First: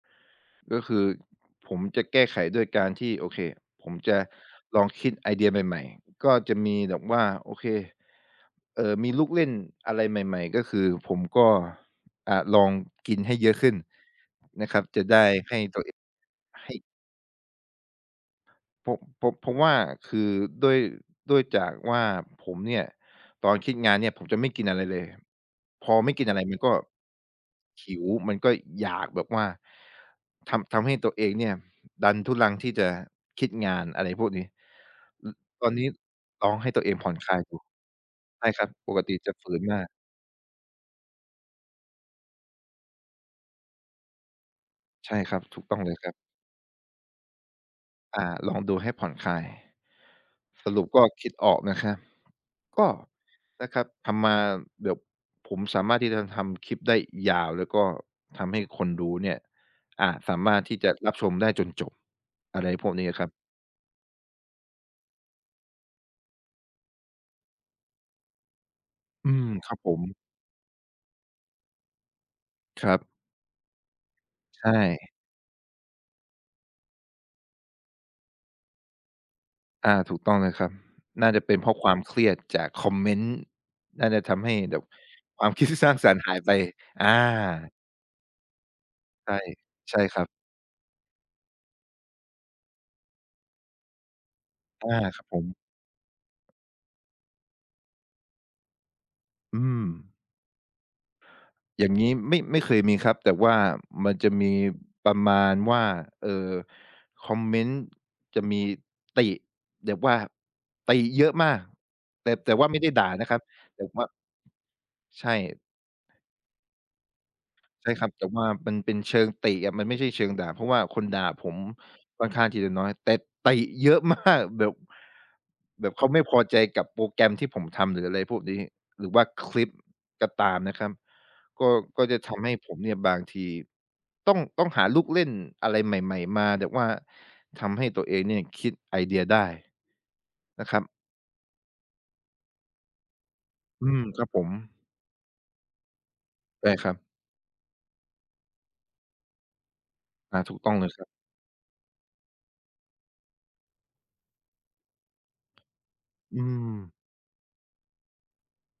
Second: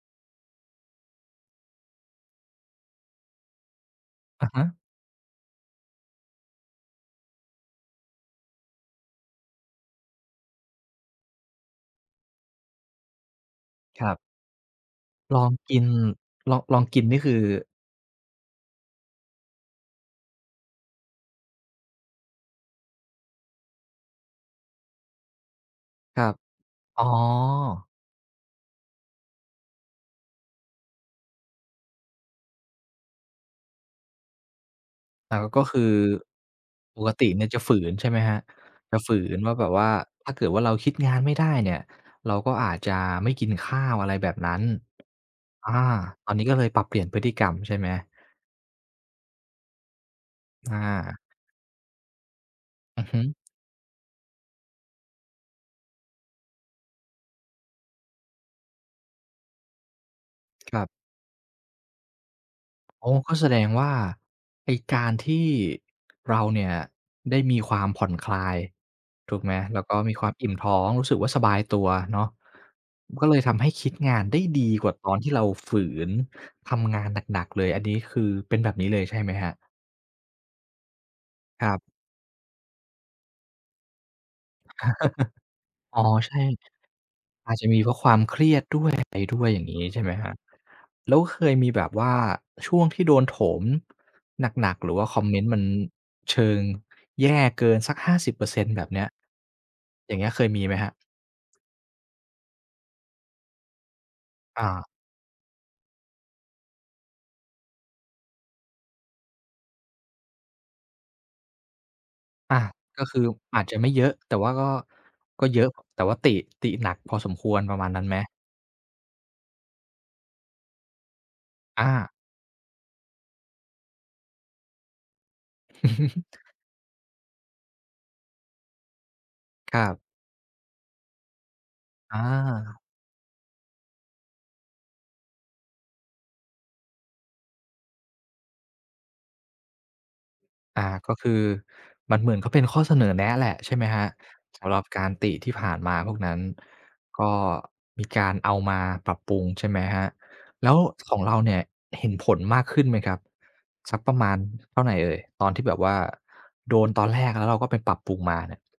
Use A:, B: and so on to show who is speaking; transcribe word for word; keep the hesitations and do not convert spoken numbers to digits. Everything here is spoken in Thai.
A: ก็คือผมจะแก้ไขด้วยการที่ โอเค ผมจะ
B: อะฮะ
A: ลองคิดไอเดียใหม่ ๆ ก็จะมีแบบว่า โอเค เอ่อ มีลูกเล่นอะไรใหม่ ๆ ก็คือผมก็ อ่า ลองกินให้เยอะขึ้น
B: ครับ
A: นะครับ จะได้
B: ลอง
A: ให้
B: ก
A: ต
B: ิ
A: ั
B: น
A: วเอง
B: ลอง
A: ให้
B: ลองกินนี่คือ
A: ผม ผม ผมว่าคือด้วย ด้วยจากว่าผมเนี่ย ตอนคิดงานเนี่ยผมจะไม่กินอะไรเลย พอไม่
B: ค
A: กิ
B: ร
A: น
B: ั
A: อ
B: บ
A: ะไรมันก็
B: อ๋
A: ห
B: อ
A: ิว มันก็อยากแบบว่า ทำ ทำให้ตัวเองเนี่ยดันทุรังที่จะคิดงาน อะไรพวกนี้ อ
B: แต่ ล ก็
A: ตอน
B: ค
A: น
B: ื
A: ี้
B: อ
A: ลองให้ตัวเอง
B: ป
A: ผ
B: ก
A: ่อน
B: ติ
A: คลา
B: เ
A: ย
B: นี่ย
A: ด
B: จ
A: ู
B: ะฝืน ใช่ไหมครับ
A: ใช่ครับ ป
B: จะ
A: ก
B: ฝ
A: ติ
B: ื
A: จะ
B: น
A: ฝ
B: ว่
A: ื
B: า
A: น
B: แบบ
A: ม
B: ว
A: า
B: ่
A: ก
B: า ถ้าเกิดว่าเราคิดงานไม่ได้เนี่ย เราก็อาจจะไม่กินข้าว อะไรแบบนั้น
A: ใช่ครับ ถูก
B: อ
A: ต้อง
B: า
A: เลยครับ
B: ตอนนี้ก็เลยปรับเปลี่ยนพฤติกรรม ใช่ไหม?
A: อา ลองดูให้ผ่อนคลาย ส
B: อ
A: ร
B: า
A: ุปก็คิดออกนะครับ ก็
B: อือฮึ
A: นะครับ ทำมา เดี๋ยวผมสามารถที่จะทำคลิปได้ยาว แล้วก็ทำให้คนดูเนี่ย อ่า สามารถท
B: ค
A: ี
B: ร
A: ่
B: ั
A: จ
B: บ
A: ะรับชมได้จนจบ อะไรพวกนี
B: อ
A: ้
B: ๋อ
A: อะครั
B: ก
A: บ
B: ็แสดงว่าไอ้การที่ เราเนี่ยได้มีความผ่อนคลาย
A: อื
B: ถูก
A: ม
B: ไหม
A: คร
B: แ
A: ั
B: ล
A: บ
B: ้ว
A: ผ
B: ก็
A: ม
B: มีความอิ่มท้อง รู้สึกว่าสบายตัวเนาะ
A: ครับ
B: ม ก็เลยทำให้คิดงานได้
A: ใ
B: ด
A: ช
B: ีกว่า
A: ่
B: ตอนที่เราฝืนทำงานหนัก ๆ เลย อันนี้คือเป็นแบบนี้เลย ใช่ไหมครับ?
A: อา ถูกต้องเลยครับ น่าจะเป็น
B: ค
A: เพ
B: ร
A: รา
B: ั
A: ะคว
B: บ
A: ามเครียดจากคอมเมนต์ น่าจะทำให้แบบความคิด ที่สร้า
B: อ
A: ง
B: ๋อ
A: สรรค์
B: ใ
A: ห
B: ช
A: า
B: ่
A: ยไป อ
B: อาจจะ
A: า
B: มีเพราะความเครียด ด้วย อะไร
A: ใช่
B: ด้วย อย่างนี้
A: ใช
B: ใช
A: ่
B: ่ไหม
A: ครั
B: ค
A: บ
B: รับ แล้วเคยมีแบบว่าช่วงที่โดนโถม หนัก ๆ
A: อ
B: หรือ
A: า
B: ว่าค
A: ค
B: อ
A: รั
B: ม
A: บ
B: เ
A: ผ
B: มน
A: ม
B: ต์มันเชิง แย่เกินสัก ห้าสิบเปอร์เซ็นต์ แบบเนี้ย
A: อื
B: อย
A: ม
B: ่างเงี้ย เคยมีไหมครับ?
A: อย่างงี้ไม่ ไม่เคยมีครับ แต่ว่ามันจะมี
B: อา
A: ประมาณว่า เอ่อ คอมเมนต์จะมี ติ แบบว่าติเยอะมาก แต่ แต่
B: อา
A: ว่าไม่ได้
B: ก
A: ด่
B: ็
A: า
B: คื
A: น
B: อ
A: ะครับ
B: อาจจะ
A: แต่
B: ไม่
A: ว
B: เย
A: ่า
B: อะ แต่ว่าก็
A: ใช
B: ก็
A: ่
B: เยอะ แต่ว่าติ ติหนักพอสมควร ประ
A: ใ
B: ม
A: ช
B: าณ
A: ่
B: นั
A: ค
B: ้
A: ร
B: น
A: ั
B: ไ
A: บ
B: หม?
A: แต่ว่ามันเป็นเชิงติอะ มันไม่ใช่เชิงด่า เพราะว่าคนด่าผม
B: อา
A: ค่อนข้างที่จะน้อย แต่ติเยอะ มาก แบบ แบบเขาไม่พอใจกับโปรแกรมที่ผมทำ หรืออะไรพวกนี้ หรือว่าคลิป
B: ครับ
A: ก็ตามนะครับ ก็ ก็จ
B: อ
A: ะทำให้ผม
B: า
A: เนี่ยบางทีต้อง ต้องหาลูกเล่นอะไรใหม่ ๆ มา แบบว่าทำให้ตัวเองเนี่ย คิดไอเดียได้ นะคร
B: อ
A: ั
B: า
A: บ
B: ก็คือมันเหมือนเขาเป็นข้อเสนอแนะแหละ ใช่ไหม
A: อื
B: ค
A: ม
B: รับ
A: ครับผม
B: สำหรับการติที่ผ่านมาพวกนั้น
A: ได้ครับ
B: ก็มีการเอามาปรับปรุง ใช่ไหมครับ
A: อ่า ถูก
B: แล
A: ต้
B: ้
A: อง
B: ว
A: เลยครับ
B: ของเราเนี่ยเห็นผลมากขึ้นไหมครับ สักประมาณเท่าไรเอ่ย ตอนที่แบบว่า
A: อืม
B: โดนตอนแรก แล้วเราก็ไปปรับปรุงมาเนี่ย?